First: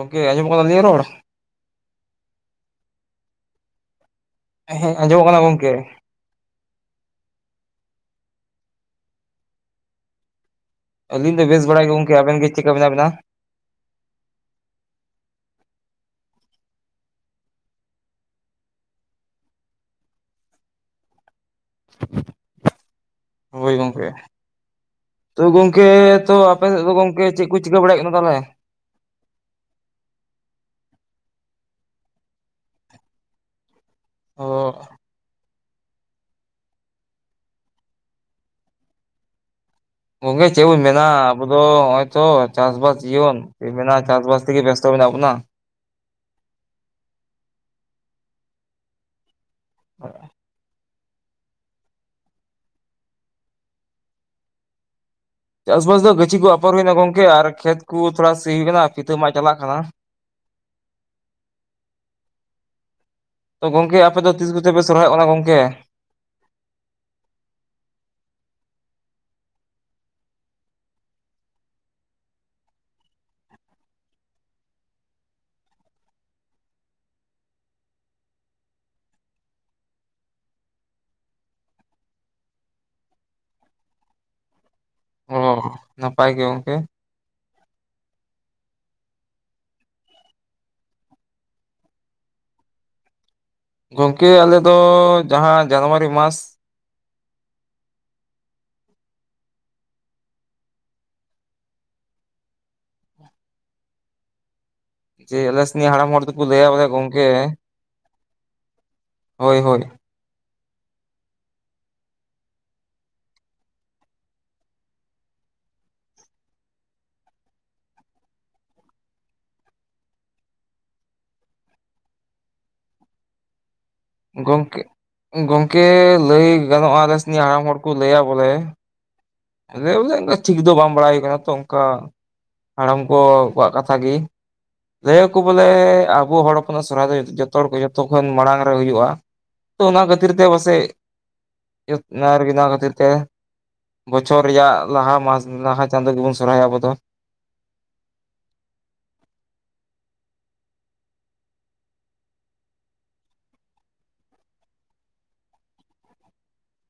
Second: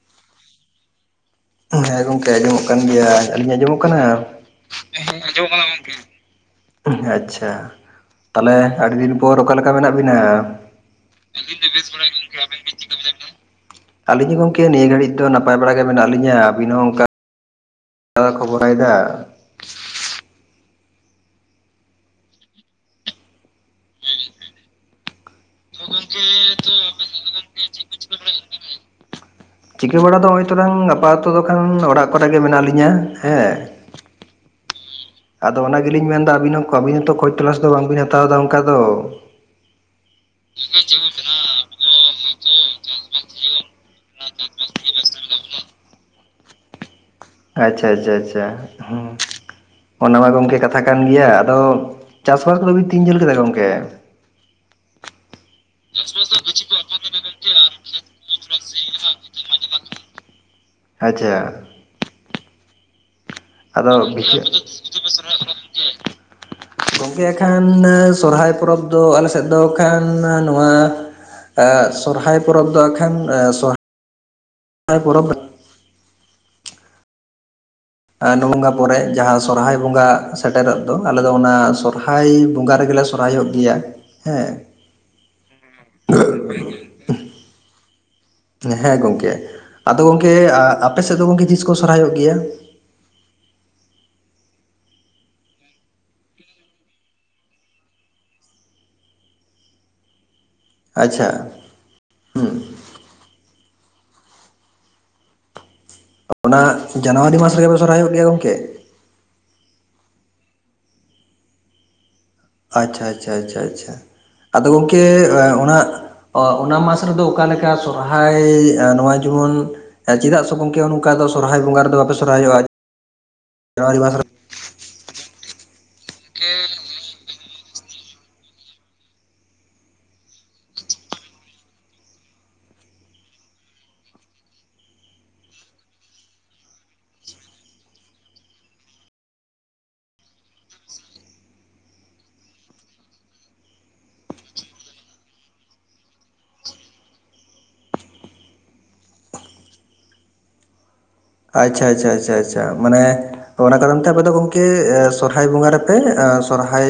ᱜᱚᱝᱠᱮ ᱟᱸᱡᱚᱢᱚᱜ ᱠᱟᱱᱟ ᱟᱹᱞᱤᱧᱟᱜ ᱨᱚᱲ? ᱦᱮᱸ ᱜᱚᱢᱠᱮ ᱟᱸᱡᱚᱢᱚᱜ ᱠᱟᱱ ᱜᱮᱭᱟ ᱟᱞᱤᱧ ᱟᱸᱡᱚᱢᱚᱜ ᱠᱟᱱᱟ? ᱦᱮᱸ ᱟᱸᱡᱚᱢᱚᱜ ᱠᱟᱱᱟ ᱜᱚᱢᱠᱮ ᱟᱪᱪᱷᱟ ᱛᱟᱦᱚᱞᱮ ᱟᱹᱰᱤᱫᱤᱱ ᱯᱚᱨ ᱚᱠᱟᱞᱮᱠᱟ ᱢᱮᱱᱟᱜ ᱵᱤᱱᱟ? ᱟᱹᱞᱤᱧ ᱟᱞᱤᱧ ᱫᱚ ᱵᱟᱲᱟ ᱵᱮᱥ ᱜᱮ ᱜᱚᱝᱠᱮ ᱵᱟᱲᱟᱜᱮ ᱜᱚᱢᱠᱮ ᱟᱵᱮᱱ ᱜᱮ ᱟᱵᱤᱱ ᱪᱮᱫᱠᱟ ᱪᱮᱫ ᱞᱮᱠᱟ ᱵᱮᱱᱟ? ᱢᱮᱱᱟᱜ ᱵᱤᱱᱟ? ᱟᱞᱤᱧ ᱦᱚᱸ ᱜᱚᱝᱠᱮ ᱱᱤᱭᱟᱹ ᱜᱷᱟᱹᱲᱤᱡ ᱫᱚ ᱱᱟᱯᱟᱭ ᱵᱟᱲᱟ ᱜᱮ ᱢᱮᱱᱟᱜ ᱞᱤᱧᱟᱹ ᱟᱵᱤᱱ ᱦᱚᱸ ᱚᱱᱠᱟᱼᱼ ᱟ ᱠᱷᱚᱵᱚᱨ ᱟᱭ ᱫᱟ ᱦᱳᱭ ᱜᱚᱢᱠᱮ ᱛᱚ ᱜᱚᱢᱼᱼ ᱜᱚᱝᱠᱮ ᱛᱚ ᱟᱯᱮ ᱥᱮᱫ ᱫᱚ ᱜᱚᱝᱠᱮ ᱪᱮᱫ ᱠᱚ ᱪᱤᱠᱟᱹ ᱵᱟᱲᱟᱭᱮᱫ ᱠᱟᱱᱟ ᱛᱟᱦᱚᱞᱮ? ᱪᱤᱠᱟᱹ ᱵᱟᱲᱟ ᱫᱚ ᱱᱚᱜᱼᱚᱭ ᱛᱚᱨᱟᱝ ᱜᱟᱯᱟᱛ ᱫᱚᱠᱷᱟᱱ ᱚᱲᱟᱜ ᱠᱚᱨᱮ ᱜᱮ ᱢᱮᱱᱟᱜ ᱞᱤᱧᱟᱹ ᱦᱮᱸ ᱾ ᱚᱜ ᱟᱫᱚ ᱚᱱᱟ ᱜᱮᱞᱤᱧ ᱢᱮᱱᱫᱟ ᱟᱹᱵᱤᱱ ᱦᱚᱸ ᱟᱹᱵᱤᱱ ᱦᱚᱸ ᱛᱚ ᱠᱷᱚᱡᱽ ᱛᱚᱞᱟᱥ ᱫᱚ ᱵᱟᱝᱵᱤᱱ ᱦᱟᱛᱟᱣ ᱮᱫᱟ ᱚᱱᱠᱟ ᱫᱚ ᱾ ᱜᱚᱢᱠᱮ ᱪᱮᱫ ᱵᱚ ᱢᱮᱱᱟ ᱟᱵᱚ ᱫᱚ ᱱᱚᱜᱼᱚᱭ ᱛᱚ ᱪᱟᱥᱵᱟᱥ ᱡᱤᱭᱚᱱ ᱪᱮᱫ ᱮᱢ ᱢᱮᱱᱟ ᱪᱟᱥᱵᱟᱥ ᱛᱮᱜᱮ ᱵᱮᱥᱛᱚ ᱢᱮᱱᱟᱜ ᱵᱚᱱᱟ ᱾ ᱟᱪᱪᱷᱟ ᱪᱷᱟ ᱪᱷᱟ ᱦᱩᱸ ᱚᱱᱟ ᱢᱟ ᱜᱚᱝᱠᱮ ᱠᱟᱛᱷᱟ ᱠᱟᱱ ᱜᱮᱭᱟ ᱟᱫᱚ ᱪᱟᱥ ᱵᱟᱥ ᱠᱚᱫᱚ ᱵᱤᱱ ᱛᱤᱧ ᱡᱟᱹᱞ ᱠᱮᱫᱟ ᱜᱚᱢᱠᱮ? ᱪᱟᱥᱵᱟᱥ ᱫᱚ ᱜᱟᱹᱪᱷᱤ ᱠᱚ ᱟᱯᱚᱨ ᱦᱩᱭᱱᱟ ᱜᱚᱝᱠᱮ ᱟᱨ ᱠᱷᱮᱛ ᱠᱚ ᱛᱷᱚᱲᱟ ᱥᱤ ᱦᱩᱭᱱᱟ ᱵᱷᱤᱛᱟᱹ ᱢᱟᱜᱽ ᱪᱟᱞᱟᱜ ᱠᱟᱱᱟ ᱾ ᱟᱪᱪᱷᱟ ᱾ ᱛᱚ ᱜᱚᱢᱠᱮ ᱟᱫᱚ ᱟᱯᱮ ᱫᱚ ᱵᱷᱤᱛᱟᱹ ᱛᱤᱥ ᱠᱚᱛᱮ ᱯᱮ ᱥᱚᱨᱦᱟᱭᱚᱜ ᱠᱟᱱᱟ ᱜᱚᱢᱠᱮ? ᱜᱚᱢᱠᱮ ᱮᱠᱷᱟᱱ ᱥᱚᱨᱦᱟᱭ ᱯᱚᱨᱚᱵᱽ ᱫᱚ ᱟᱞᱮ ᱥᱮᱫ ᱫᱚ ᱠᱷᱟᱱ ᱱᱚᱣᱟ ᱮᱸ ᱥᱚᱨᱦᱟᱭ ᱯᱚᱨᱚᱵᱽ ᱫᱚ ᱦᱟᱜ ᱠᱷᱟᱱ ᱥᱚ--ᱦᱟᱭ ᱯᱚᱨᱚᱵᱽ ᱱᱚᱸᱜᱟ ᱯᱚᱨᱮ ᱡᱟᱦᱟᱸ ᱥᱚᱨᱦᱟᱭ ᱵᱚᱸᱜᱟ ᱥᱮᱴᱮᱨᱚᱜ ᱫᱚ ᱟᱞᱮᱚ ᱚᱱᱟ ᱥᱚᱨᱦᱟᱭ ᱵᱚᱸᱜᱟ ᱨᱮᱜᱮ ᱞᱮ ᱥᱚᱨᱦᱟᱭᱚᱜ ᱜᱮᱭᱟ ᱦᱮᱸ᱾ ᱚ ᱱᱟᱯᱟᱭ ᱜᱮ ᱜᱚᱝᱠᱮ᱾ ᱦᱮᱸ ᱜᱚᱝᱠᱮ ᱟᱫᱚ ᱜᱚᱝᱠᱮ ᱟᱯᱮ ᱥᱮᱫ ᱫᱚ ᱜᱚᱝᱠᱮ ᱛᱤᱥ ᱠᱚ ᱥᱚᱨᱦᱟᱭᱚᱜ ᱜᱮᱭᱟ? ᱜᱚᱢᱠᱮ ᱟᱞᱮ ᱫᱚ ᱡᱟᱦᱟᱸ ᱡᱟᱱᱩᱣᱟᱨᱤ ᱢᱟᱥ ᱟᱪᱪᱷᱟ ᱾ ᱡᱮ ᱟᱞᱮ ᱥᱮᱱᱤᱡᱱ ᱦᱟᱲᱟᱢ ᱦᱚᱲ ᱫᱚᱠᱚ ᱚᱱᱟ ᱞᱟᱹᱭᱟ ᱵᱚᱞᱮ ᱜᱚᱝᱠᱮ ᱡᱟᱱᱩᱣᱟᱨᱤ ᱢᱟᱥ ᱨᱮᱜᱮ ᱯᱮ ᱥᱚᱨᱦᱟᱭᱚᱜ ᱜᱮᱭᱟ ᱜᱚᱝᱠᱮ? ᱦᱳᱭ ᱦᱳᱭ ᱟᱪᱪᱷᱟ ᱟᱪᱪᱷᱟ ᱟᱪᱪᱷᱟ ᱟᱪᱷᱟ ᱟᱫᱚ ᱜᱚᱝᱠᱮ ᱚᱱᱟ ᱚᱱᱟ ᱢᱟᱥ ᱨᱮᱫᱚ ᱚᱠᱟ ᱞᱮᱠᱟ ᱥᱚᱨᱦᱟᱭ ᱱᱚᱣᱟ ᱡᱮᱢᱚᱱ ᱪᱮᱫᱟᱜ ᱥᱮ ᱜᱚᱝᱠᱮ ᱱᱚᱝᱠᱟ ᱫᱚ ᱥᱚᱨᱦᱟᱭ ᱵᱚᱸᱜᱟ ᱨᱮᱫᱚ ᱵᱟᱯᱮ ᱥᱚᱨᱦᱟᱭᱚᱜᱼᱟ ᱡᱟᱱᱩᱣᱟᱨᱤ ᱢᱟᱥ ᱨᱮ ᱜᱚᱝᱠᱮ ᱜᱚᱝᱠᱮ ᱞᱟᱹᱭ ᱜᱟᱱᱚᱜᱼᱟ ᱟᱞᱮ ᱥᱮᱱᱤᱡ ᱦᱟᱲᱟᱢ ᱦᱚᱲ ᱠᱚ ᱞᱟᱹᱭᱟ ᱵᱚᱞᱮ ᱟᱨᱮ ᱵᱚᱞᱮ ᱚᱱᱠᱟ ᱴᱷᱤᱠ ᱫᱚ ᱵᱟᱝ ᱵᱟᱲᱟᱭ ᱠᱟᱱᱟ ᱛᱚ ᱚᱱᱠᱟ᱾ ᱦᱟᱲᱟᱢ ᱠᱚ ᱠᱚᱣᱟᱜ ᱠᱟᱛᱷᱟ ᱜᱮ᱾ ᱞᱟᱹᱭᱟ ᱠᱚ ᱵᱚᱞᱮ ᱟᱵᱚ ᱦᱚᱲ ᱦᱚᱯᱚᱱᱟᱜ ᱥᱚᱨᱦᱟᱭ ᱫᱚ ᱡᱚᱛᱚ ᱦᱚᱲ ᱠᱷᱚ ᱡᱚᱛᱚ ᱠᱷᱚᱱ ᱢᱟᱲᱟᱝ ᱨᱮ ᱦᱩᱭᱩᱜᱼᱟ᱾ ᱟᱫᱚ ᱚᱱᱟ ᱠᱷᱟᱹᱛᱤᱨ ᱛᱮ ᱯᱟᱥᱮᱡ ᱟᱨ ᱚᱱᱟ ᱠᱷᱟᱹᱛᱤᱨ ᱛᱮ ᱵᱚᱪᱷᱚᱨ ᱨᱮᱭᱟᱜ ᱞᱟᱦᱟ ᱢᱟᱥ ᱞᱟᱦᱟ ᱪᱟᱸᱫᱳ ᱜᱮᱵᱩᱱ ᱥᱚᱨᱦᱟᱭᱚᱜ ᱟᱵᱚ ᱫᱚ᱾ ᱟᱪᱪᱷᱟ ᱟᱪᱪᱷᱟ ᱟᱪᱪᱷᱟ ᱟᱪᱪᱷᱟ ᱢᱟᱱᱮ ᱚᱱᱟ ᱠᱟᱨᱚᱱ ᱛᱮ ᱟᱯᱮ ᱫᱚ ᱜᱚᱢᱠᱮ ᱥᱚᱨᱦᱟᱭ ᱵᱚᱸᱜᱟ ᱨᱮᱯᱮ ᱥᱚᱨᱦᱟᱭ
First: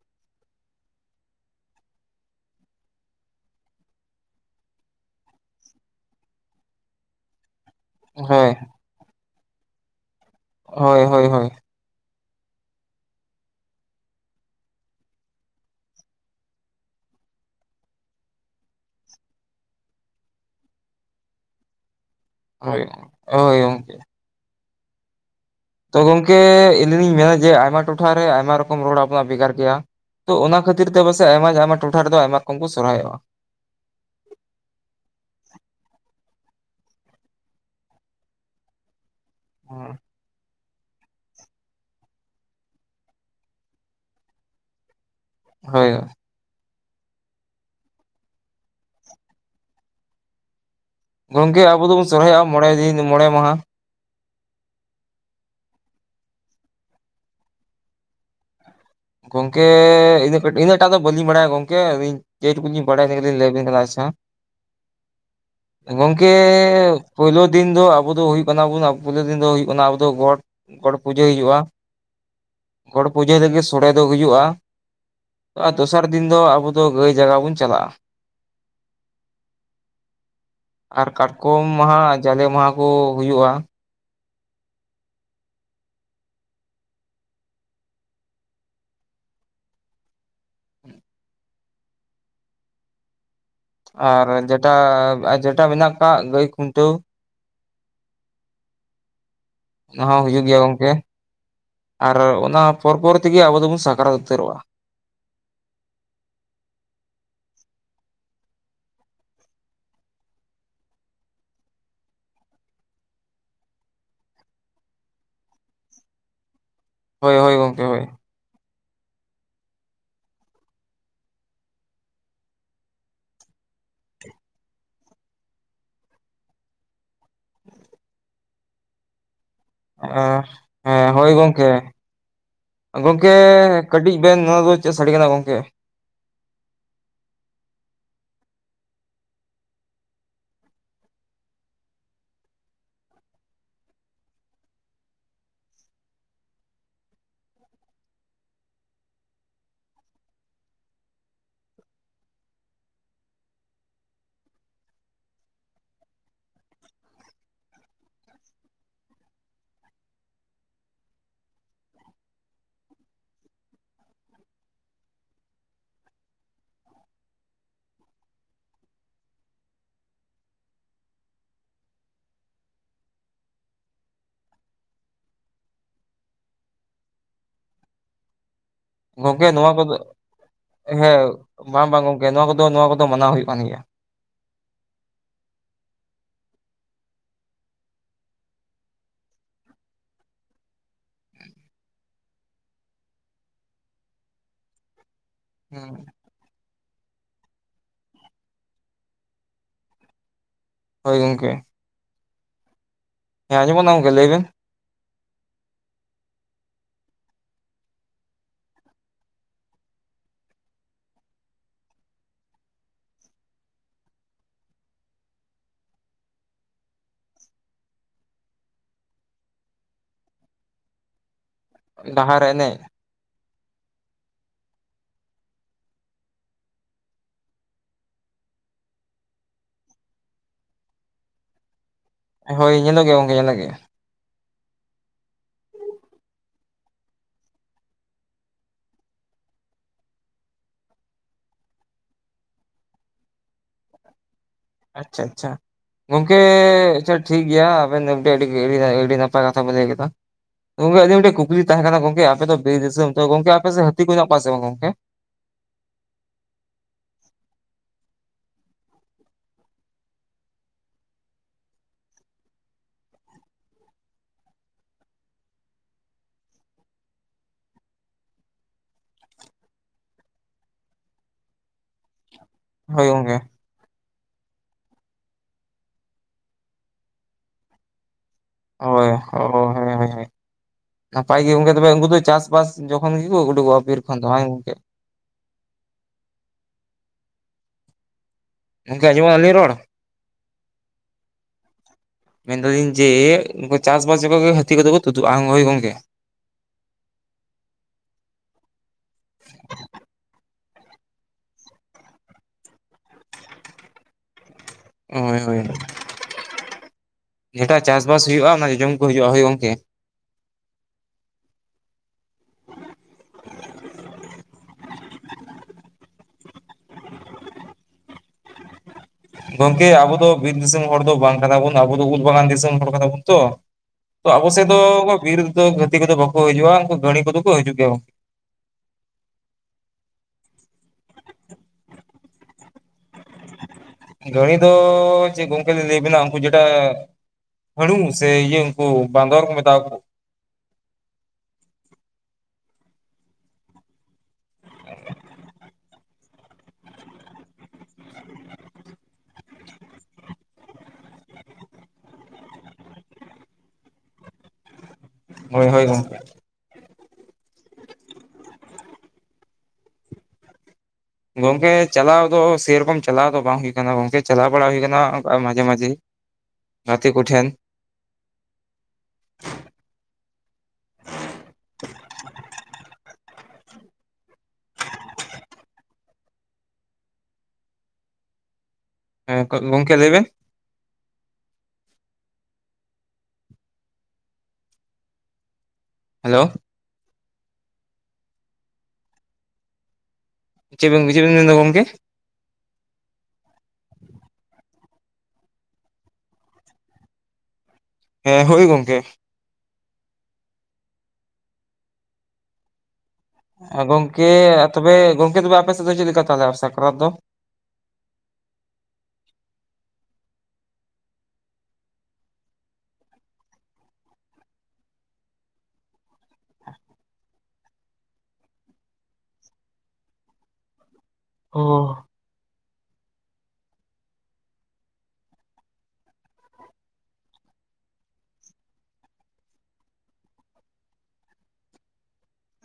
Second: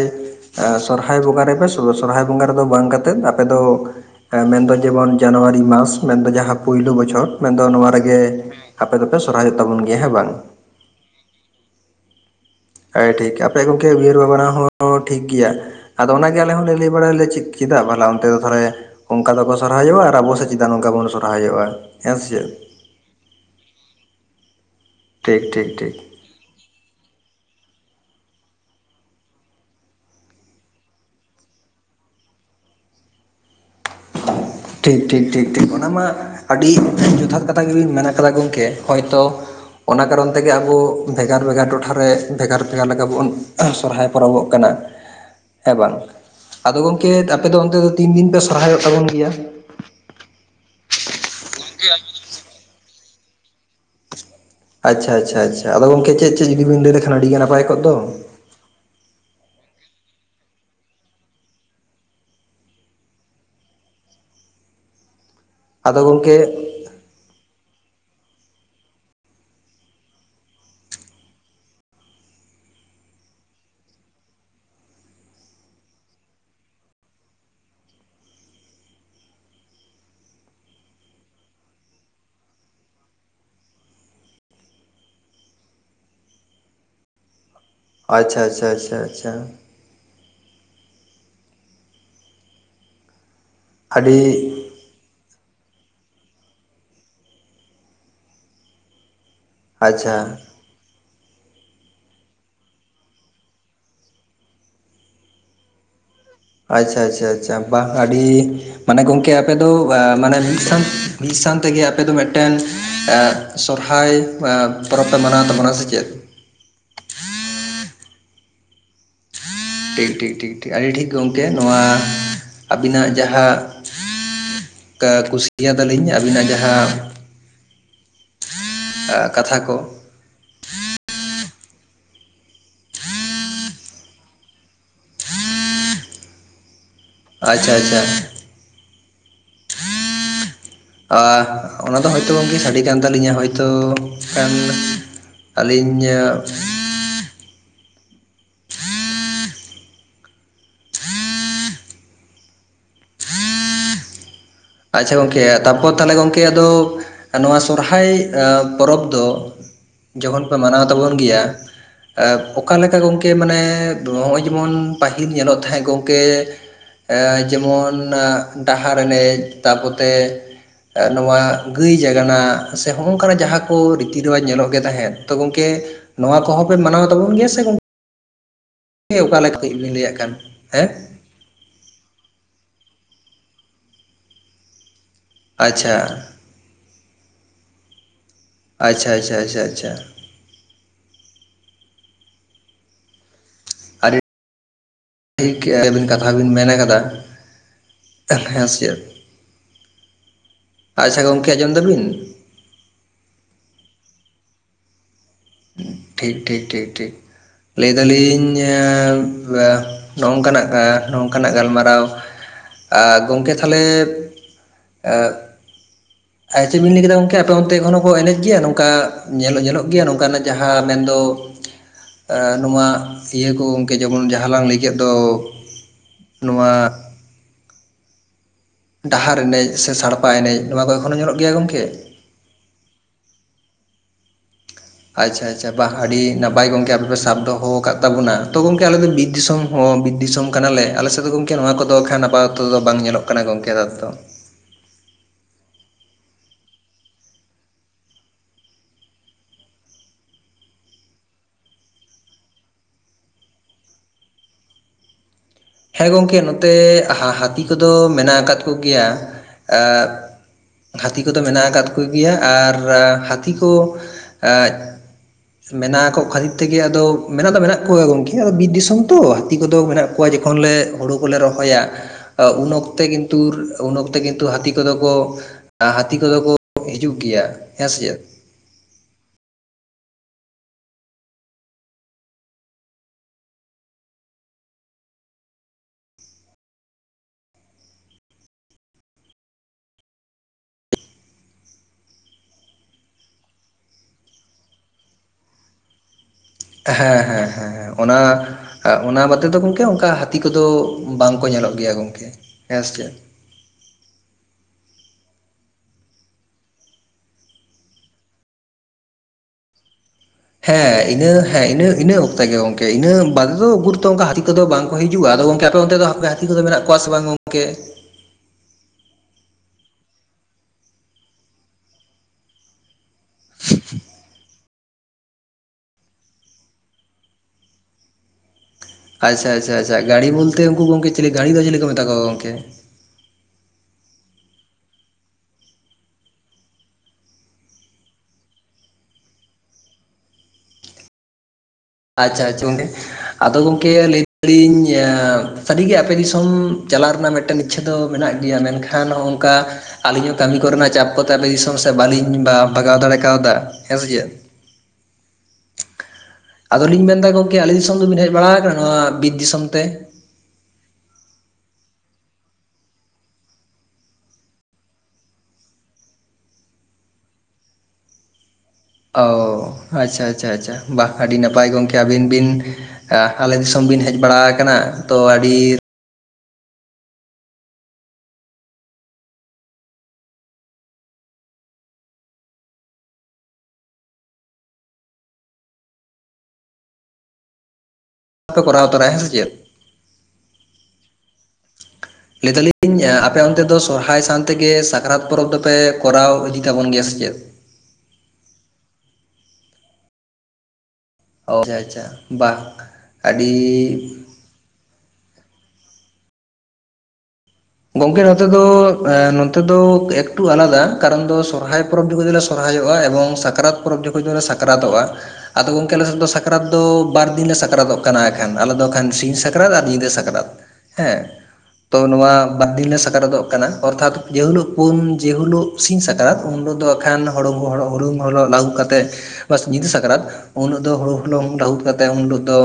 ᱮᱸ ᱥᱚᱨᱦᱟᱭ ᱵᱚᱸᱜᱟ ᱨᱮᱯᱮ ᱥᱚᱨᱚᱦᱟᱭ ᱵᱚᱸᱜᱟ ᱨᱮᱫᱚ ᱵᱟᱝ ᱠᱟᱛᱮᱫ ᱟᱯᱮ ᱫᱚ ᱢᱮᱱᱫᱚ ᱡᱮᱢᱚᱱ ᱡᱟᱱᱩᱣᱟᱨᱤ ᱢᱟᱥ ᱢᱮᱱᱫᱚ ᱡᱟᱦᱟᱸ ᱯᱩᱭᱞᱳ ᱵᱚᱪᱷᱚᱨ ᱢᱮᱱᱫᱚ ᱱᱚᱣᱟ ᱨᱮ ᱜᱮ ᱦᱳᱭ ᱟᱯᱮ ᱫᱚᱯᱮ ᱥᱚᱨᱦᱟᱭᱚᱜ ᱛᱟᱵᱚᱱ ᱜᱮᱭᱟ᱾ ᱦᱮᱸ ᱵᱟᱝ? ᱦᱳᱭ ᱦᱳᱭ ᱦᱳᱭ ᱦᱮᱭ ᱴᱷᱤᱠ ᱟᱯᱮ ᱜᱚᱢᱠᱮ ᱩᱭᱦᱟᱹᱨ ᱵᱷᱟᱵᱽᱱᱟ ᱦᱚᱸ ᱴᱷᱤᱠ ᱜᱮᱭᱟ᱾ ᱟᱫᱚ ᱚᱱᱟ ᱜᱮ ᱟᱞᱮ ᱦᱚᱸᱞᱮ ᱞᱟᱹᱭ ᱵᱟᱲᱟᱭᱟ ᱞᱮ ᱪᱮᱫ ᱪᱮᱫᱟᱜ ᱵᱷᱟᱞᱟ ᱚᱱᱛᱮ ᱫᱚ ᱛᱟᱦᱚᱞᱮ ᱚᱱᱠᱟ ᱫᱚᱠᱚ ᱥᱚᱨᱦᱟᱭᱚᱜᱼᱟ ᱟᱨ ᱟᱵᱚ ᱫᱚ ᱪᱮᱫᱟᱜ ᱱᱚᱝᱠᱟ ᱵᱚᱱ ᱥᱚᱨᱦᱟᱭᱚᱜᱼᱟ᱾ ᱦᱮᱸ ᱥᱮ ᱪᱮᱫ? ᱦᱳᱭ ᱦᱳᱭ ᱜᱚᱝᱠᱮ᱾ ᱴᱷᱤᱠ ᱴᱷᱤᱠ ᱴᱷᱤᱠ ᱜᱚᱢᱠᱮ ᱤᱱᱟᱹ ᱞᱤᱧ ᱢᱮᱱᱟ ᱡᱮ ᱟᱭᱢᱟ ᱴᱚᱴᱷᱟ ᱨᱮ ᱟᱭᱢᱟ ᱨᱚᱠᱚᱢ ᱨᱚᱲ ᱟᱵᱚᱣᱟᱜ ᱵᱷᱮᱜᱟᱨ ᱜᱮᱭᱟ᱾ ᱛᱚ ᱚᱱᱟ ᱠᱷᱟᱹᱛᱤᱨ ᱛᱮ ᱯᱟᱥᱮᱡ ᱟᱭᱢᱟ ᱟᱭᱢᱟ ᱴᱚᱴᱷᱟ ᱨᱮᱫᱚ ᱟᱭᱢᱟ ᱨᱚᱠᱚᱢ ᱠᱚ ᱥᱚᱨᱦᱟᱭᱚᱜᱼᱟ᱾ ᱴᱷᱤᱠ ᱴᱷᱤᱠ ᱴᱷᱤᱠ ᱴᱷᱤᱠ ᱚᱱᱟ ᱢᱟ ᱟᱹᱰᱤ ᱡᱚᱛᱷᱟᱛ ᱠᱟᱛᱷᱟ ᱜᱮᱵᱤᱱ ᱢᱮᱱ ᱠᱟᱫᱟ ᱜᱚᱢᱠᱮ ᱦᱚᱭᱛᱚ ᱚᱱᱟ ᱠᱟᱨᱚᱱ ᱛᱮᱜᱮ ᱟᱵᱚ ᱵᱷᱮᱜᱟᱨ ᱵᱷᱮᱜᱟᱨ ᱴᱚᱴᱷᱟᱨᱮ ᱵᱷᱮᱜᱟᱨ ᱵᱷᱮᱜᱟᱨ ᱞᱮᱠᱟ ᱵᱚᱱ ᱥᱚᱨᱦᱟᱭ ᱯᱚᱨᱚᱵᱚᱜ ᱠᱟᱱᱟ᱾ ᱦᱮᱸ ᱦᱳᱭ ᱵᱟᱝ ᱟᱫᱚ ᱜᱚᱝᱠᱮ ᱟᱯᱮ ᱫᱚ ᱚᱱᱛᱮ ᱫᱚ ᱛᱤᱱ ᱫᱤᱱ ᱯᱮ ᱥᱚᱨᱦᱟᱭᱚᱜ ᱛᱟᱵᱚᱱ ᱜᱮᱭᱟ? ᱜᱚᱝᱠᱮ ᱟᱵᱚ ᱫᱚᱵᱚᱱ ᱥᱚᱨᱚᱦᱟᱭᱚᱜᱼᱟ ᱢᱚᱬᱮ ᱫᱤᱱ ᱢᱚᱬᱮ ᱢᱟᱦᱟ᱾ ᱟᱪᱪᱷᱟ ᱟᱪᱪᱷᱟ ᱟᱪᱪᱷᱟ ᱟᱫᱚ ᱜᱚᱝᱠᱮ ᱪᱮᱫ ᱪᱮᱫ ᱡᱩᱫᱤᱵᱤᱱ ᱞᱟᱹᱭ ᱞᱮᱠᱷᱟᱱ ᱟᱹᱰᱤ ᱜᱮ ᱱᱟᱯᱟᱭ ᱠᱚᱜ ᱫᱚ᱾ ᱜᱚᱢᱠᱮ ᱤᱱᱟᱹ ᱤᱱᱟᱹᱴᱟᱜ ᱫᱚ ᱵᱟᱹᱞᱤᱧ ᱵᱟᱲᱟᱭᱟ ᱜᱚᱝᱠᱮ ᱟᱹᱞᱤᱧ ᱪᱮᱴ ᱠᱚᱧ ᱵᱟᱲᱟᱭ ᱮᱱᱟ ᱮᱱᱟᱠᱚ ᱜᱮ ᱞᱤᱧ ᱞᱟᱹᱭᱟᱵᱤᱱ ᱠᱟᱱᱟ ᱟᱪᱪᱷᱟ᱾ [inaudible] ᱟᱫᱚ ᱜᱚᱝᱠᱮ ᱜᱚᱢᱠᱮ ᱯᱳᱭᱞᱳ ᱫᱤᱱ ᱫᱚ ᱟᱵᱚ ᱫᱚ ᱦᱳᱭᱳᱜ ᱠᱟᱱᱟ ᱵᱚᱱ ᱯᱳᱭᱞᱳ ᱫᱤᱱ ᱫᱚ ᱦᱳᱭᱳᱜ ᱠᱟᱱᱟ ᱟᱵᱚ ᱫᱚ ᱜᱚᱴ ᱜᱚᱴ ᱯᱩᱡᱟᱹ ᱦᱩᱭᱩᱜᱼᱟ ᱜᱚᱴ ᱯᱩᱡᱟᱹ ᱨᱮᱜᱮ ᱥᱚᱬᱮ ᱫᱚ ᱦᱩᱭᱩᱜᱼᱟ᱾ ᱚᱱᱟ ᱫᱚᱥᱟᱨ ᱫᱤᱱ ᱫᱚ ᱟᱵᱚ ᱫᱚ ᱜᱟᱹᱭ ᱡᱟᱜᱟᱣ ᱵᱚᱱ ᱪᱟᱞᱟᱜᱼᱟ᱾ ᱟᱨ ᱠᱟᱴᱠᱚᱢ ᱢᱟᱦᱟ ᱡᱟᱞᱮ ᱢᱟᱦᱟ ᱠᱚ ᱦᱩᱭᱩᱜᱼᱟ᱾ ᱟᱪᱪᱷᱟ ᱟᱪᱪᱷᱟ ᱟᱪᱪᱷᱟ ᱟᱪᱪᱷᱟ ᱟᱹᱰᱤ ᱟᱨ ᱡᱮᱴᱟ ᱡᱮᱴᱟ ᱢᱮᱱᱟᱜ ᱟᱠᱟᱜ ᱜᱟᱹᱭ ᱠᱷᱩᱱᱴᱟᱹᱣ᱾ ᱚᱱᱟ ᱦᱚᱸ ᱟᱪᱪᱷᱟ ᱦᱩᱭᱩᱜ ᱜᱮᱭᱟ ᱜᱚᱢᱠᱮ ᱟᱨ ᱚᱱᱟ ᱯᱚᱨ ᱯᱚᱨ ᱛᱮᱜᱮ ᱟᱵᱚ ᱫᱚᱵᱚᱱ ᱥᱟᱠᱨᱟᱛ ᱩᱛᱟᱹᱨᱚᱜᱼᱟ᱾ ᱟᱪᱪᱷᱟ ᱟᱪᱪᱷᱟ ᱟᱪᱷᱟ ᱵᱟᱦ ᱟᱰᱤ ᱢᱟᱱᱮ ᱜᱚᱢᱠᱮ ᱟᱯᱮ ᱫᱚ ᱢᱟᱱᱮ ᱢᱤᱫ ᱥᱟᱶ ᱛᱮᱜᱮ ᱟᱯᱮ ᱫᱚ ᱢᱮᱫᱴᱮᱱ ᱥᱚᱨᱦᱟᱭ ᱯᱚᱨᱚᱵᱽ ᱯᱮ ᱢᱟᱱᱟᱣ ᱛᱟᱵᱚᱱᱟ ᱥᱮ ᱪᱮᱫ? ᱦᱳᱭ ᱦᱳᱭ ᱜᱚᱢᱠᱮ ᱦᱳᱭ ᱴᱷᱤᱠ ᱴᱷᱤᱠ ᱴᱷᱤᱠ ᱴᱷᱤᱠ ᱟᱹᱰᱤ ᱴᱷᱤᱠ ᱜᱚᱢᱠᱮ ᱱᱚᱣᱟ ᱟᱵᱤᱱᱟᱜ ᱡᱟᱦᱟᱸ ᱠᱩᱥᱤᱠᱮᱭᱟᱫᱟᱞᱤᱧ ᱟᱹᱵᱤᱱᱟᱜ ᱡᱟᱦᱟᱸ ᱟᱸ ᱠᱟᱛᱷᱟ ᱠᱚ᱾ ᱚᱸ ᱦᱮᱸ ᱦᱳᱭ ᱜᱚᱢᱠᱮ᱾ ᱜᱚᱝᱠᱮ ᱠᱟᱹᱴᱤᱡ ᱵᱮᱱ ᱱᱚᱣᱟ ᱫᱚ ᱪᱮᱫ ᱥᱟᱰᱮ ᱠᱟᱱᱟ ᱜᱚᱝᱠᱮ᱾ ᱟᱪᱪᱷᱟ ᱟᱪᱪᱷᱟ, ᱟᱨ ᱚᱱᱟ ᱫᱚ ᱦᱚᱭᱛᱳ ᱜᱚᱢᱠᱮ ᱥᱟᱰᱮ ᱠᱟᱱ ᱛᱟᱞᱤᱧᱟ ᱦᱚᱭᱛᱳ ᱠᱟᱱ ᱟᱹᱞᱤᱧ ᱟᱪᱪᱷᱟ ᱜᱚᱝᱠᱮ ᱛᱟᱯᱚᱨ ᱛᱟᱦᱚᱞᱮ ᱜᱚᱢᱠᱮ ᱟᱫᱚ ᱱᱚᱣᱟ ᱥᱚᱨᱚᱦᱟᱭ ᱯᱚᱨᱚᱵᱽ ᱫᱚ ᱡᱚᱠᱷᱚᱱ ᱯᱮ ᱢᱟᱱᱟᱣ ᱛᱟᱵᱚᱱ ᱜᱮᱭᱟ ᱚᱠᱟ ᱞᱮᱠᱟ ᱜᱚᱢᱠᱮ ᱢᱟᱱᱮ ᱱᱚᱜ-ᱚᱭ ᱡᱮᱢᱚᱱ ᱯᱟᱹᱦᱤᱞ ᱧᱮᱞᱚᱜ ᱛᱟᱦᱮᱸᱜ ᱜᱚᱢᱠᱮ ᱡᱮᱢᱚᱱ ᱰᱟᱦᱟᱨ ᱮᱱᱮᱡ ᱛᱟᱯᱚᱛᱮ ᱱᱚᱣᱟ ᱜᱟᱹᱭ ᱡᱟᱜᱟᱱᱟ ᱥᱮ ᱦᱚᱸᱜ-ᱚᱭ ᱱᱚᱝᱠᱟᱱᱟᱜ ᱡᱟᱦᱟᱸ ᱠᱚ ᱨᱤᱛᱤ ᱨᱮᱣᱟᱡᱽ ᱧᱮᱞᱚᱜ ᱜᱮ ᱛᱟᱦᱮᱸᱫ ᱛᱚ ᱜᱚᱝᱠᱮ ᱱᱚᱣᱟ ᱠᱚᱦᱚᱸ ᱯᱮ ᱢᱟᱱᱟᱣ ᱛᱟᱵᱚᱱ ᱜᱮᱭᱟ ᱥᱮ ᱜᱚᱝ ᱜᱚᱝᱠᱮ ᱱᱚᱣᱟ ᱵᱤᱱ ᱠᱚᱫᱚ ᱞᱟᱹᱭᱟᱜ ᱠᱟᱱ ᱦᱮᱸ ᱵᱟᱝ ᱵᱟᱝ ᱜᱚᱝᱠᱮ ᱱᱚᱣᱟ ᱠᱚᱫᱚ ᱱᱚᱣᱟ ᱠᱚᱫᱚ ᱢᱟᱱᱟᱣ ᱦᱩᱭᱩᱜ ᱠᱟᱱ ᱜᱮᱭᱟ, ᱟᱪᱪᱷᱟ ᱟᱪᱪᱷᱟ ᱟᱪᱪᱷᱟ ᱟᱪᱪᱷᱟ ᱟᱪᱪᱷᱟ ᱟᱹᱰᱤ ᱴᱷᱤᱠ ᱟᱵᱤᱱ ᱠᱟᱛᱷᱟ ᱠᱟᱛᱷᱟᱵᱤᱱ ᱢᱮᱱ ᱟᱠᱟᱫᱟ ᱦᱮᱸᱥᱮᱫ, ᱦᱳᱭ ᱟᱪᱪᱷᱟ ᱜᱚᱝᱠᱮ ᱜᱚᱢᱠᱮ ᱟᱡᱚᱢ ᱫᱟᱵᱤᱱ ᱦᱮᱸ ᱟᱡᱚᱢᱚᱜ ᱠᱟᱱᱟ ᱜᱚᱢᱠᱮ ᱞᱟᱹᱭᱵᱤᱱ ᱴᱷᱤᱠ ᱴᱷᱤᱠ ᱴᱷᱤᱠ ᱴᱷᱤᱠ ᱞᱟᱹᱭᱫᱟᱞᱤᱧ ᱱᱚᱝᱠᱟᱱᱟᱜ ᱱᱚᱝᱠᱟᱱᱟᱜ ᱜᱟᱞᱢᱟᱨᱟᱣ ᱟᱨ ᱜᱚᱝᱠᱮ ᱛᱟᱦᱞᱮ ᱟᱪᱮᱫ ᱵᱤᱱ ᱞᱟᱹᱭ ᱠᱮᱫᱟ ᱜᱚᱝᱠᱮ ᱟᱯᱮ ᱚᱱᱛᱮ ᱮᱠᱷᱚᱱ ᱠᱚ ᱮᱱᱮᱡ ᱜᱮᱭᱟ ᱱᱚᱝᱠᱟ ᱧᱮᱞ ᱧᱮᱞᱚᱜ ᱜᱮᱭᱟ ᱱᱚᱝᱠᱟᱱᱟᱜ ᱡᱟᱦᱟᱸ ᱢᱮᱱᱫᱚ ᱮ ᱰᱟᱦᱟᱨ ᱮᱱᱮᱡ ᱱᱚᱣᱟ ᱤᱭᱟᱹ ᱠᱚ ᱜᱚᱢᱠᱮ ᱡᱮᱢᱚᱱ ᱡᱟᱦᱟᱸ ᱞᱟᱝ ᱞᱟᱹᱭ ᱠᱮᱫ ᱫᱚ ᱱᱚᱣᱟ ᱰᱟᱦᱟᱨ ᱮᱱᱮᱡ ᱥᱮ ᱥᱟᱲᱯᱟ ᱮᱱᱮᱡ ᱱᱚᱣᱟ ᱠᱚ ᱮᱠᱷᱚᱱ ᱦᱚᱸ ᱧᱮᱞᱚᱜ ᱜᱮᱭᱟ ᱜᱚᱝᱠᱮ ᱦᱳᱭ ᱧᱮᱞᱚᱜ ᱜᱮ ᱜᱚᱝᱠᱮ ᱧᱮᱞᱚᱜ ᱜᱮᱭᱟ ᱟᱪᱪᱷᱟ ᱟᱪᱪᱷᱟ ᱵᱟ ᱟᱹᱰᱤ ᱱᱟᱯᱟᱭ ᱜᱚᱝᱠᱮ ᱟᱯᱮᱯᱮ ᱥᱟᱵ ᱫᱚᱦᱚ ᱠᱟᱜ ᱛᱟᱵᱚᱱᱟ ᱛᱚ ᱜᱚᱝᱠᱮ ᱟᱞᱮ ᱫᱚ ᱵᱤᱨ ᱫᱤᱥᱚᱢ ᱦᱚᱸ ᱵᱤᱨ ᱫᱤᱥᱚᱢ ᱠᱟᱱᱟᱞᱮ ᱟᱞᱮᱥᱮᱫ ᱫᱚ ᱜᱚᱝᱠᱮ ᱱᱚᱣᱟ ᱠᱚᱫᱚ ᱠᱷᱟᱱ ᱟᱵᱟᱛᱚᱛᱚ ᱫᱚ ᱵᱟᱝ ᱧᱮᱞᱚᱜ ᱠᱟᱱᱟ ᱜᱚᱝᱠᱮ ᱛᱚᱛᱛᱚ ᱟᱪᱪᱷᱟ ᱟᱪᱪᱷᱟ ᱜᱚᱝᱠᱮ ᱟᱪᱪᱷᱟ ᱴᱷᱤᱠ ᱜᱮᱭᱟ ᱟᱵᱮᱱ [unintelligible] ᱟᱹᱰᱤ ᱟᱹᱰᱤ ᱱᱟᱯᱟᱭ ᱠᱟᱛᱷᱟ ᱵᱮᱱ ᱞᱟᱹᱭ ᱠᱮᱫᱟ ᱜᱚᱝᱠᱮ ᱟᱹᱰᱤ ᱢᱤᱫᱴᱮᱱ ᱠᱩᱠᱞᱤ ᱛᱟᱦᱮᱸ ᱠᱟᱱᱟ ᱜᱚᱝᱠᱮ ᱟᱯᱮ ᱫᱚ ᱵᱤᱨ ᱫᱤᱥᱚᱢ ᱛᱚ ᱜᱚᱝᱠᱮ ᱟᱯᱮ ᱥᱮ ᱦᱟᱹᱛᱤ ᱠᱚ ᱦᱮᱱᱟᱜ ᱠᱚᱣᱟ ᱥᱮ ᱵᱟᱝ ᱜᱚᱢᱠᱮ ᱦᱮᱸ ᱜᱚᱢᱠᱮ ᱱᱚᱛᱮ ᱦᱟᱹᱛᱤ ᱠᱚᱫᱚ ᱢᱮᱱᱟᱜ ᱟᱠᱟᱫ ᱠᱚᱜᱮᱭᱟ ᱦᱟᱹᱛᱤ ᱠᱚᱫᱚ ᱢᱮᱱᱟᱜ ᱟᱠᱟᱫ ᱠᱚᱜᱮᱭᱟ ᱟᱨ ᱦᱟᱹᱛᱤ ᱠᱚ ᱮ ᱥ ᱢᱮᱱᱟᱜ ᱠᱚ ᱠᱷᱟᱹᱛᱤᱨ ᱛᱮᱜᱮ ᱟᱫᱚ ᱢᱮᱱᱟᱜ ᱫᱚ ᱢᱮᱱᱟᱜ ᱠᱚᱣᱟ ᱜᱚᱝᱠᱮ ᱟᱫᱚ ᱵᱤᱨ ᱫᱤᱥᱚᱢ ᱛᱚ ᱦᱟᱹᱛᱤ ᱠᱚᱫᱚ ᱢᱮᱱᱟᱜ ᱠᱚᱣᱟ ᱡᱮ ᱡᱚᱠᱷᱚᱱ ᱞᱮ ᱦᱳᱲᱳ ᱠᱚᱞᱮ ᱨᱚᱦᱚᱭᱟ ᱩᱱ ᱚᱠᱛᱮ ᱦᱳᱭ ᱜᱚᱝᱠᱮ ᱠᱤᱱᱛᱩ ᱩᱱ ᱚᱠᱛᱮ ᱠᱤᱱᱛᱩ ᱦᱟᱹᱛᱤ ᱠᱚᱫᱚ ᱠᱚ ᱦᱟᱹᱛᱤ ᱠᱚᱫᱚ ᱠᱚ ᱦᱤᱡᱩᱜ ᱜᱮᱭᱟ ᱦᱮᱸᱥᱮ ᱪᱮᱫ ᱦᱳᱭ ᱦᱳᱭ ᱦᱳᱭ ᱱᱟᱯᱟᱭ ᱜᱮ ᱜᱚᱝᱠᱮ ᱛᱚᱵᱮ ᱩᱱᱠᱩ ᱫᱚ ᱪᱟᱥᱵᱟᱥ ᱡᱚᱠᱷᱚᱱ ᱜᱮᱠᱚ ᱩᱰᱩᱠᱚᱜ-ᱟ ᱵᱤᱨ ᱠᱷᱚᱱ ᱫᱚ ᱦᱮᱸ ᱜᱚᱝᱠᱮ, ᱜᱚᱝᱠᱮ ᱟᱡᱚᱢᱚᱜ-ᱟ ᱟᱞᱤᱧᱟᱜ ᱨᱚᱲ? ᱢᱮᱱ ᱫᱟᱞᱤᱧ ᱡᱮ ᱩᱱᱠᱩ ᱪᱟᱥ ᱵᱟᱥ ᱡᱚᱠᱷᱚ ᱜᱮ ᱦᱟᱹᱛᱤ ᱠᱚ ᱫᱚᱠᱚ ᱛᱩᱫᱩᱜ-ᱟ ᱦᱳᱭ ᱜᱚᱝᱠᱮ ᱦᱮᱸ ᱦᱮᱸ ᱦᱮᱸ ᱚᱱᱟ ᱚᱱᱟ ᱵᱟᱫᱚ ᱜᱚᱢᱠᱮ ᱚᱱᱠᱟ ᱦᱟᱹᱛᱤ ᱠᱚᱫᱚ ᱵᱟᱝᱠᱚ ᱧᱮᱞᱚᱜ ᱜᱮᱭᱟ ᱜᱚᱢᱠᱮ ᱦᱮᱸᱥᱮ ᱪᱮᱫ ᱦᱳᱭ ᱦᱳᱭ ᱡᱮᱴᱟᱜ ᱪᱟᱥᱵᱟᱥ ᱦᱩᱭᱩᱜ-ᱟ ᱚᱱᱟ ᱡᱚ-ᱡᱚᱢ ᱠᱚ ᱦᱤᱡᱩᱜ-ᱟ ᱦᱳᱭ ᱜᱚᱝᱠᱮ ᱦᱮᱸ ᱤᱱᱟᱹ ᱦᱮᱸ ᱤᱱᱟᱹ ᱤᱱᱟᱹ ᱚᱠᱛᱮ ᱜᱮ ᱜᱚᱝᱠᱮ ᱤᱱᱟᱹ ᱵᱟᱫᱮ ᱜᱩᱨᱩᱛᱛᱮ ᱦᱟᱹᱛᱤ ᱠᱚᱫᱚ ᱵᱟᱝ ᱠᱚ ᱦᱤᱡᱩᱜᱼᱟ ᱟᱫᱚ ᱜᱚᱝᱠᱮ ᱟᱯᱮ ᱚᱱᱛᱮ ᱫᱚ ᱦᱟᱹᱛᱤ ᱠᱚᱫᱚ ᱢᱮᱱᱟᱜ ᱠᱚᱣᱟ ᱥᱮ ᱵᱟᱝ ᱜᱚᱝᱠᱮ ᱜᱚᱝᱠᱮ ᱟᱵᱚ ᱫᱚ ᱵᱤᱨ ᱫᱤᱥᱚᱢ ᱦᱚᱲ ᱫᱚ ᱵᱟᱝ ᱠᱟᱱᱟ ᱵᱚᱱ ᱟᱵᱚ ᱫᱚ ᱩᱞ ᱵᱟᱜᱟᱱ ᱫᱤᱥᱚᱢ ᱦᱚᱲ ᱠᱟᱱᱟ ᱵᱚᱱ ᱛᱚ ᱚᱵᱚ ᱥᱮᱫ ᱫᱚ ᱵᱤᱨ ᱫᱚ ᱦᱟᱹᱛᱤ ᱠᱚᱫᱚ ᱵᱟᱠᱚ ᱦᱤᱡᱩᱜᱼᱟ ᱩᱱᱠᱩ ᱜᱟᱹᱲᱤ ᱠᱚᱫᱚ ᱠᱚ ᱦᱤᱡᱩᱜ ᱜᱮᱭᱟ ᱟᱪᱪᱷᱟ ᱟᱪᱪᱷᱟ ᱟᱪᱪᱷᱟ ᱜᱟᱹᱲᱤ ᱵᱚᱞᱛᱮ ᱩᱱᱠᱩ ᱜᱚᱢᱠᱮ ᱜᱟᱹᱲᱤ ᱫᱚ ᱪᱮᱫ ᱞᱮᱠᱟ ᱠᱚ ᱢᱮᱛᱟ ᱠᱚᱣᱟ ᱜᱚᱢᱠᱮ ᱜᱟᱹᱲᱤ ᱫᱚ ᱪᱮᱫ ᱜᱚᱝᱠᱮ ᱞᱟᱹᱭ ᱵᱮᱱᱟ ᱩᱱᱠᱩ ᱡᱮᱴᱟ ᱦᱟᱸᱲᱩ ᱥᱮ ᱤᱭᱟᱹ ᱩᱱᱠᱩ ᱵᱟᱸᱫᱚᱨ ᱠᱚ ᱢᱮᱛᱟ ᱠᱚ ᱟᱪᱪᱷᱟ ᱟᱪᱷᱟ [unintelligible] ᱰᱮ ᱟᱫᱚ ᱜᱚᱝᱠᱮ ᱞᱟᱹᱭ ᱫᱟᱞᱤᱧ ᱥᱟᱹᱨᱤ ᱜᱮ ᱟᱯᱮ ᱫᱤᱥᱚᱢ ᱪᱟᱞᱟᱣ ᱨᱮᱱᱟᱜ ᱢᱤᱫᱴ ᱢᱤᱫᱴᱮᱱ ᱤᱪᱪᱷᱟᱹ ᱫᱚ ᱢᱮᱱᱟᱜ ᱜᱮᱭᱟ ᱢᱮᱱᱠᱷᱟᱱ ᱱᱚᱜᱼ ᱱᱚᱝᱠᱟ ᱟᱹᱞᱤᱧ ᱦᱚᱸ ᱠᱟᱹᱢᱤ ᱠᱚᱨᱮ ᱱᱟᱜ ᱪᱟᱯ ᱠᱚᱛᱮ ᱟᱞᱮ ᱫᱤᱥᱚᱢ ᱥᱮᱫ ᱵᱟᱹᱞᱤᱧ ᱵᱷᱟᱜᱟᱣ ᱫᱟᱲᱮ ᱠᱟᱣᱫᱟ ᱦᱮᱸᱥᱮ ᱪᱮᱫ ᱦᱳᱭ ᱦᱳᱭ ᱜᱚᱝᱠᱮ ᱟᱫᱚᱞᱤᱧ ᱢᱮᱱ ᱮᱫᱟ ᱜᱚᱢᱠᱮ ᱟᱞᱮ ᱫᱤᱥᱚᱢ ᱫᱚᱵᱤᱱ ᱦᱮᱡ ᱵᱟᱲᱟ ᱟᱠᱟᱱᱟ ᱱᱚᱣᱟ ᱵᱤᱨ ᱫᱤᱥᱚᱢ ᱛᱮ ᱜᱚᱝᱠᱮ ᱪᱟᱞᱟᱣ ᱫᱚ ᱥᱮᱨᱚᱠᱚᱢ ᱪᱟᱞᱟᱣ ᱫᱚ ᱵᱟᱝ ᱦᱩᱭ ᱟᱠᱟᱱᱟ ᱜᱚᱝᱠᱮ ᱪᱟᱞᱟᱣ ᱵᱟᱲᱟ ᱦᱩᱭ ᱟᱠᱟᱱᱟ ᱢᱟᱡᱷᱮ ᱢᱟᱡᱮ ᱜᱟᱛᱮ ᱠᱚᱴᱷᱮᱱ ᱚ ᱟᱪᱪᱷᱟ ᱟᱪᱪᱷᱟ ᱟᱪᱪᱷᱟ ᱵᱟ ᱟᱹᱰᱤ ᱱᱟᱯᱟᱭ ᱜᱚᱢᱠᱮ ᱟᱹᱵᱤᱱ ᱵᱤᱱ ᱟᱞᱮ ᱫᱤᱥᱚᱢ ᱵᱤᱱ ᱦᱮᱡ ᱵᱟᱲᱟ ᱟᱠᱟᱱᱟ ᱛᱚ ᱟᱹᱰᱤ ᱦᱮᱸ ᱜᱚᱝᱠᱮ ᱞᱟᱹᱭ ᱵᱤᱱ ᱦᱮᱞᱳ ᱠᱚᱨᱟᱣ ᱛᱟᱨᱟᱭᱟ ᱦᱮᱸ ᱥᱮ ᱪᱮᱫ ᱪᱮᱫ ᱵᱮᱱ ᱪᱮᱫ ᱵᱮᱱ ᱢᱮᱱ ᱮᱫᱟ ᱜᱚᱢᱠᱮ ᱞᱟᱹᱭ ᱫᱟᱞᱤᱧ ᱟᱯᱮ ᱚᱱᱛᱮ ᱫᱚ ᱥᱚᱨᱦᱟᱭ ᱥᱟᱶ ᱛᱮᱜᱮ ᱥᱟᱠᱨᱟᱛ ᱯᱚᱨᱚᱵᱽ ᱫᱚᱯᱮ ᱠᱚᱨᱟᱣ ᱤᱫᱤ ᱛᱟᱵᱚᱱ ᱜᱮᱭᱟ ᱥᱮ ᱪᱮᱫ ᱦᱮᱸ ᱦᱳᱭ ᱜᱚᱝᱠᱮ ᱚ ᱟᱪᱪᱷᱟ ᱟᱪᱪᱷᱟ ᱵᱟ ᱟᱹᱰᱤ ᱛᱚᱵᱮ ᱜᱚᱝᱠᱮ ᱜᱚᱝᱠᱮ ᱛᱚᱵᱮ ᱟᱯᱮ ᱥᱟᱛᱮ ᱪᱮᱫ ᱞᱮᱠᱟ ᱛᱟᱦᱚᱞᱮ ᱥᱟᱠᱨᱟᱛ ᱫᱚ ᱜᱚᱝᱠᱮ ᱱᱚᱛᱮ ᱫᱚ ᱱᱚᱛᱮ ᱫᱚ ᱮᱠᱴᱩ ᱟᱞᱟᱫᱟ ᱠᱟᱨᱚᱱ ᱫᱚ ᱥᱚᱨᱦᱟᱭ ᱯᱚᱨᱚᱵᱽ ᱡᱚᱠᱷᱚᱡ ᱫᱚ ᱞᱮ ᱥᱚᱨᱦᱟᱭᱚᱜᱼᱟ ᱮᱵᱚᱝ ᱥᱟᱠᱨᱟᱛ ᱯᱚᱨᱚᱵᱽ ᱡᱚᱠᱷᱚᱚᱡ ᱫᱚᱞᱮ ᱥᱟᱠᱨᱟᱛᱚᱜᱼᱟ ᱟᱫᱚ ᱜᱚᱢᱠᱮ ᱟᱞᱮ ᱥᱮᱫ ᱫᱚ ᱥᱟᱠᱨᱟᱛ ᱫᱚ ᱵᱟᱨ ᱫᱤᱱ ᱞᱮ ᱥᱟᱠᱨᱟᱛᱚᱜ ᱠᱟᱱᱟ ᱮᱠᱷᱟᱱ ᱟᱞᱮ ᱫᱚ ᱮᱱᱠᱷᱟᱱ ᱥᱤᱧ ᱥᱟᱠᱨᱟᱛ ᱟᱨ ᱧᱤᱫᱟᱹ ᱥᱟᱠᱨᱟᱛ ᱦᱮᱸ ᱚ ᱛᱚ ᱱᱚᱣᱟ ᱵᱟᱨ ᱫᱤᱱ ᱞᱮ ᱥᱟᱠᱨᱟᱛᱚᱜ ᱠᱟᱱᱟ ᱚᱨᱛᱷᱟᱛ ᱡᱮᱦᱤᱞᱳᱜ ᱩᱢ ᱡᱮᱦᱤᱞᱳᱜ ᱥᱤᱧ ᱥᱟᱠᱨᱟᱛ ᱩᱱ ᱦᱤᱞᱳᱜ ᱫᱚ ᱠᱷᱟᱱ ᱦᱚᱲ ᱦᱩᱲᱩᱜ ᱞᱟᱦᱩᱫ ᱠᱟᱛᱮᱫ ᱵᱟ ᱧᱤᱫᱟᱹ ᱥᱟᱠᱨᱟᱛ ᱩᱱ ᱦᱤᱞᱳᱜ ᱫᱚ ᱦᱩᱲᱩ ᱦᱩᱲᱩᱝ ᱞᱟᱹᱦᱩᱫ ᱠᱟᱛᱮᱫ ᱩᱱ ᱦᱤᱞᱳᱜ ᱫᱚ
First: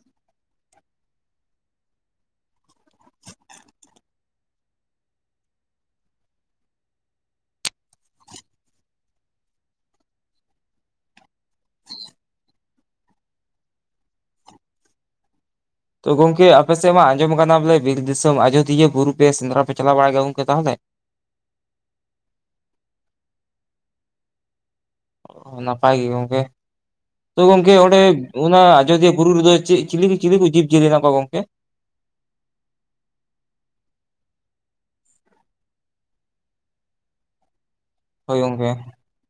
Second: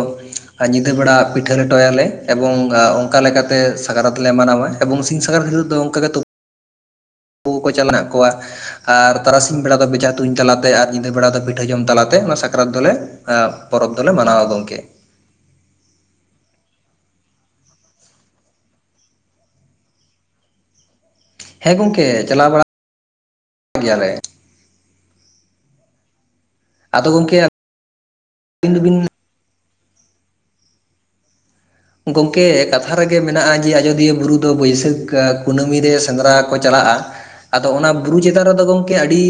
ᱧᱤᱫᱟᱹ ᱵᱮᱲᱟ ᱯᱤᱴᱷᱟᱹ ᱞᱮᱴᱚ ᱭᱟᱞᱮ ᱮᱵᱚᱝ ᱚᱱᱠᱟ ᱞᱮᱠᱟ ᱛᱮ ᱥᱟᱠᱨᱟᱛ ᱞᱮ ᱢᱟᱱᱟᱣᱟ ᱮᱵᱚᱝ ᱥᱤᱧ ᱥᱟᱠᱨᱟᱛ ᱦᱤᱞᱚᱜ ᱫᱚ ᱜᱮ ᱛᱩᱯ ᱩ ᱠᱚ ᱪᱚ ᱢᱮᱱᱟᱜ ᱠᱚᱣᱟ ᱟᱨ ᱛᱟᱨᱟᱥᱤᱧ ᱵᱮᱲᱟ ᱫᱚ ᱵᱮᱡᱷᱟ ᱛᱩᱧ ᱛᱟᱞᱟ ᱛᱮ ᱟᱨ ᱧᱤᱫᱟᱹ ᱵᱮᱲᱟ ᱫᱚ ᱯᱤᱴᱷᱟᱹ ᱡᱚᱢ ᱛᱟᱞᱟ ᱛᱮ ᱚᱱᱟ ᱥᱟᱠᱨᱟᱛ ᱫᱚᱞᱮ ᱯᱚᱨᱚᱵᱽ ᱫᱚᱞᱮ ᱢᱟᱱᱟᱣᱟ ᱜᱚᱝᱠᱮ ᱛᱚ ᱜᱚᱝᱠᱮ ᱟᱯᱮ ᱥᱮᱫ ᱢᱟ ᱟᱸᱡᱚᱢ ᱠᱟᱱᱟ ᱵᱚᱞᱮ ᱵᱤᱨ ᱫᱤᱥᱚᱢ ᱟᱡᱚᱫᱤᱭᱟᱹ ᱵᱩᱨᱩ ᱯᱮ ᱥᱮᱸᱫᱽᱨᱟ ᱯᱮ ᱪᱟᱞᱟᱣ ᱵᱟᱲᱟᱜ ᱜᱮᱭᱟ ᱜᱚᱝᱠᱮ ᱛᱟᱦᱚᱞᱮ ᱦᱮᱸ ᱜᱚᱝᱠᱮ ᱪᱟᱞᱟᱣ ᱵᱟᱲᱟ ᱜᱮᱭᱟᱞᱮ ᱱᱟᱯᱟᱭ ᱜᱮ ᱜᱚᱢᱠᱮ ᱟᱫᱚ ᱜᱚᱝᱠᱮ ᱛᱚ ᱜᱚᱢᱠᱮ ᱚᱸᱰᱮ ᱚᱱᱟ ᱟᱹᱵᱤᱱ ᱫᱚᱵᱤᱱ ᱟᱡᱚᱫᱤᱭᱟᱹ ᱵᱩᱨᱩ ᱨᱮᱫᱚ ᱪᱤᱞᱤ ᱠᱚ ᱪᱤᱞᱤ ᱠᱚ ᱡᱤᱵᱽ ᱡᱤᱭᱟᱹᱞᱤ ᱢᱮᱱᱟᱜ ᱠᱚᱣᱟ ᱜᱚᱝᱠᱮ ᱜᱚᱢᱠᱮ ᱠᱟᱛᱷᱟ ᱨᱮ ᱜᱮ ᱢᱮᱱᱟᱜᱼᱟ ᱡᱮ ᱟᱡᱳᱫᱤᱭᱟᱹ ᱵᱩᱨᱩ ᱫᱚ ᱵᱟᱹᱭᱥᱟᱹᱠᱷ ᱠᱩᱱᱟᱹᱢᱤ ᱨᱮ ᱥᱮᱸᱫᱽᱨᱟ ᱠᱚ ᱪᱟᱞᱟᱜᱼᱟ ᱟᱫᱚ ᱚᱱᱟ ᱵᱩᱨᱩ ᱪᱮᱛᱟᱱ ᱨᱮᱫᱚ ᱜᱚᱝᱠᱮ ᱟᱹᱰᱤ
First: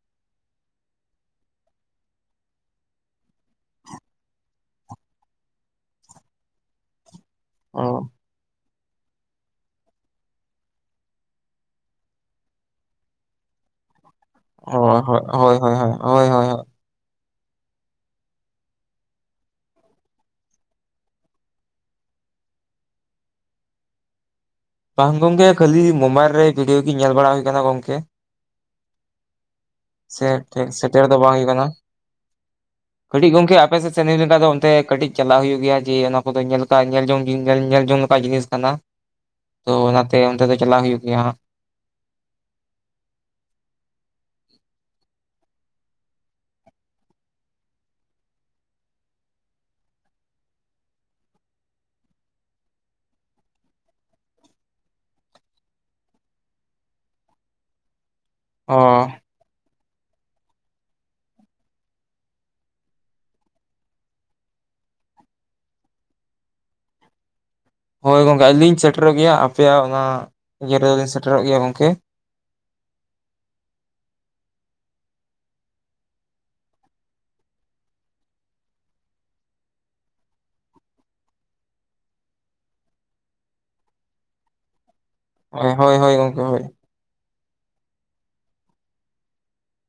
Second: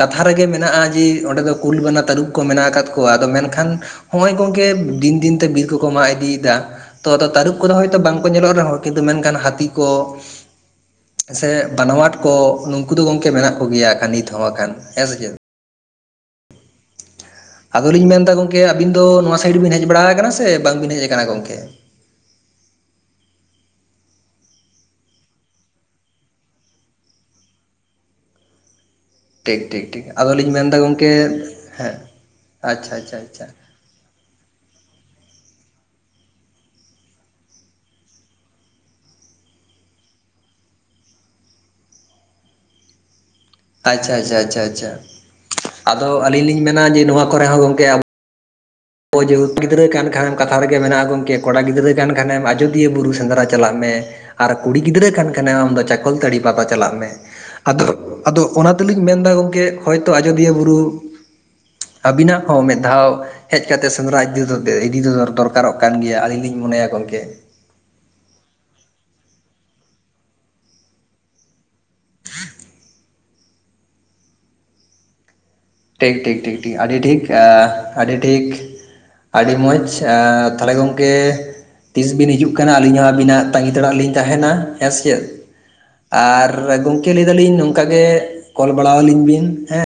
ᱠᱟᱛᱷᱟ ᱨᱮᱜᱮ ᱢᱮᱱᱟᱜᱼᱟ ᱡᱮ ᱚᱸᱰᱮ ᱫᱚ ᱠᱩᱞ ᱵᱟᱱᱟ ᱛᱟᱹᱨᱩᱵᱽ ᱠᱚ ᱢᱮᱱᱟᱜ ᱟᱠᱟᱫ ᱠᱚᱣᱟ ᱟᱫᱚ ᱢᱮᱱᱠᱷᱟᱱ ᱦᱚᱭ ᱜᱚᱝᱠᱮ ᱫᱤᱱ ᱫᱤᱱ ᱛᱮ ᱵᱤᱨ ᱠᱚᱠᱚ ᱢᱟᱜ ᱤᱫᱤ ᱭᱮᱫᱟ ᱛᱚ ᱟᱫᱚ ᱛᱟᱹᱨᱩᱵᱽ ᱠᱚᱫᱚ ᱚ ᱦᱚᱭᱛᱚ ᱵᱟᱝ ᱠᱚ ᱧᱮᱞᱚᱜ ᱨᱮᱦᱚᱸ ᱠᱤᱱᱛᱩ ᱢᱮᱱᱠᱷᱟᱱ ᱦᱟᱹᱛᱤ ᱠᱚ ᱥᱮ ᱵᱟᱱᱟᱣᱟᱴ ᱠᱚ ᱱᱩᱠᱩ ᱫᱚ ᱜᱚᱝᱠᱮ ᱢᱮᱱᱟᱜ ᱠᱚ ᱜᱮᱭᱟ ᱠᱟᱹ ᱱᱤᱛ ᱦᱚᱸ ᱟᱠᱷᱟᱱ ᱚ ᱦᱮᱸ ᱦᱚ ᱥᱮ ᱪᱮᱫ ᱦᱚᱭ ᱦᱚᱭ ᱦᱚᱭ ᱦᱚᱭ ᱟᱫᱚ ᱞᱤᱧ ᱢᱮᱱᱫᱟ ᱜᱚᱢᱠᱮ ᱟᱹᱵᱤᱱ ᱫᱚ ᱱᱚᱣᱟ ᱥᱟᱭᱤᱰ ᱵᱤᱱ ᱦᱮᱡ ᱵᱟᱲᱟ ᱟᱠᱟᱱᱟ ᱥᱮ ᱵᱟᱝ ᱵᱤᱱ ᱦᱮᱡ ᱟᱠᱟᱱᱟ ᱜᱚᱢᱠᱮ? ᱵᱟᱝ ᱜᱚᱝᱠᱮ ᱠᱷᱟᱹᱞᱤ ᱢᱳᱵᱟᱭᱤᱞ ᱨᱮ ᱵᱷᱤᱰᱭᱳ ᱜᱤ ᱧᱮᱞ ᱵᱟᱲᱟ ᱦᱩᱭ ᱟᱠᱟᱱᱟ ᱜᱚᱝᱠᱮ ᱴᱷᱤᱠ ᱴᱷᱤᱠ ᱴᱷᱤᱠ ᱥᱮ ᱟᱫᱚᱞᱤᱧ ᱴᱷᱤᱠ ᱢᱮᱱᱫᱟ ᱥᱮᱴᱮᱨ ᱜᱚᱢᱠᱮ ᱫᱚ ᱵᱟᱝ ᱦᱩᱭ ᱠᱟᱱᱟ ᱦᱮᱸ ᱟᱪᱪᱷᱟ [inaudible] ᱟᱪᱪᱷᱟ ᱠᱟᱹᱴᱤᱡ ᱟᱪᱪᱷᱟ ᱜᱚᱢᱠᱮ ᱟᱯᱮᱥᱮᱫ ᱥᱮᱱ ᱞᱮᱱᱠᱷᱟᱱ ᱫᱚ ᱚᱱᱛᱮ ᱠᱟᱹᱴᱤᱡ ᱪᱟᱞᱟᱣ ᱦᱩᱭᱩᱜ ᱜᱮᱭᱟ ᱡᱮ ᱚᱱᱟ ᱠᱚᱫᱚ ᱧᱮᱞ ᱞᱮᱠᱟ ᱧᱮᱞ ᱡᱚᱝ ᱧᱮᱞ ᱧᱮᱞ ᱡᱚᱝ ᱞᱮᱠᱟ ᱡᱤᱱ ᱠᱟᱱᱟ ᱛᱚ ᱚᱱᱟᱛᱮ ᱚᱱᱛᱮ ᱫᱚ ᱪᱟᱞᱟᱣ ᱦᱩᱭᱩᱜ ᱜᱮᱭᱟ ᱦᱟᱜ ᱟᱪᱪᱷᱟ ᱟᱪᱪᱷᱟ ᱪᱷᱟ ᱪᱷᱟ ᱟᱫᱚ ᱟᱹᱞᱤᱧ ᱞᱤᱧ ᱢᱮᱱᱟ ᱡᱮ ᱱᱚᱣᱟ ᱠᱚᱨᱮ ᱦᱚᱸ ᱜᱚᱝᱠᱮ ᱟᱵᱚ ᱱᱚᱜ ᱚᱭ ᱡᱮ ᱠᱩᱲᱤ ᱜᱤᱫᱽᱨᱟᱹ ᱠᱷᱟᱱᱮ ᱠᱟᱛᱷᱟ ᱨᱮᱜᱮ ᱢᱮᱱᱟᱜᱼᱟ ᱜᱚᱢᱠᱮ ᱠᱚᱲᱟ ᱜᱤᱫᱽᱨᱟᱹ ᱠᱟᱱ ᱠᱷᱟᱱᱮᱢ ᱟᱡᱚᱫᱤᱭᱟᱹ ᱵᱩᱨᱩ ᱥᱮᱸᱫᱽᱨᱟ ᱪᱟᱞᱟᱜ ᱢᱮ ᱟᱨ ᱠᱩᱲᱤ ᱜᱤᱫᱽᱨᱟᱹ ᱠᱟᱱ ᱠᱷᱟᱱᱮᱢ ᱟᱢᱫᱚ ᱪᱟᱠᱚᱞᱛᱟᱹᱲᱤ ᱯᱟᱛᱟ ᱪᱟᱞᱟᱜ ᱢᱮ ᱟᱫᱚ ᱟᱫᱚ ᱚᱱᱟ ᱚ ᱛᱮᱞᱤᱧ ᱢᱮᱱ ᱮᱫᱟ ᱜᱚᱢᱠᱮ ᱦᱚᱳᱭᱛᱳ ᱟᱡᱚᱫᱤᱭᱟᱹ ᱵᱩᱨᱩ ᱟᱹᱵᱤᱱᱟᱜ ᱦᱚᱸ ᱢᱤᱫ ᱫᱷᱟᱣ ᱦᱮᱡ ᱠᱟᱛᱮ ᱥᱮᱸᱫᱽᱨᱟ ᱤᱫᱤ ᱫᱚ ᱤᱫᱤ ᱫᱚ ᱫᱚᱨᱠᱟᱨᱚᱜ ᱠᱟᱱ ᱜᱮᱭᱟ ᱟᱹᱞᱤᱧ ᱞᱤᱧ ᱢᱚᱱᱮᱭᱟ ᱜᱚᱢᱠᱮ ᱦᱳᱭ ᱜᱚᱢᱠᱮ ᱟᱹᱞᱤᱧ ᱥᱮᱴᱮᱨᱚᱜ ᱜᱮᱭᱟ ᱟᱯᱮᱭᱟᱜ ᱚᱱᱟ ᱤᱭᱟᱹ ᱨᱮᱞᱤᱧ ᱥᱮᱴᱮᱨᱚᱜ ᱜᱮᱭᱟ ᱜᱚᱢᱠᱮ [inaudible] ᱴᱷᱤᱠ ᱴᱷᱤᱠ ᱴᱷᱤᱠ ᱴᱷᱤᱠ ᱟᱹᱰᱤ ᱴᱷᱤᱠ [unintelligible] ᱟᱹᱰᱤ ᱴᱷᱤᱠ ᱟᱹᱰᱤ ᱢᱚᱡᱽ [unintelligible] ᱛᱟᱦᱚᱞᱮ ᱜᱚᱢᱠᱮ ᱛᱤᱥᱵᱤᱱ ᱦᱤᱡᱩᱜ ᱠᱟᱱᱟ ᱟᱹᱞᱤᱧ ᱦᱚᱸ ᱟᱹᱵᱤᱱᱟᱜ ᱛᱟᱺᱜᱤ ᱛᱟᱲᱟᱨᱮᱞᱤᱧ ᱛᱟᱦᱮᱱᱟ ᱦᱮᱸ ᱥᱮᱪᱮᱫ ᱦᱳᱭ ᱦᱳᱭ ᱦᱳᱭ ᱜᱚᱝᱠᱮ ᱟᱨ ᱦᱳᱭ ᱜᱚᱢᱠᱮ ᱞᱟᱹᱭ ᱫᱟᱞᱤᱧ ᱱᱚᱝᱠᱟ ᱜᱮ ᱠᱚᱞ ᱵᱟᱲᱟᱣᱟᱞᱤᱧ ᱵᱤᱱ ᱦᱮᱸ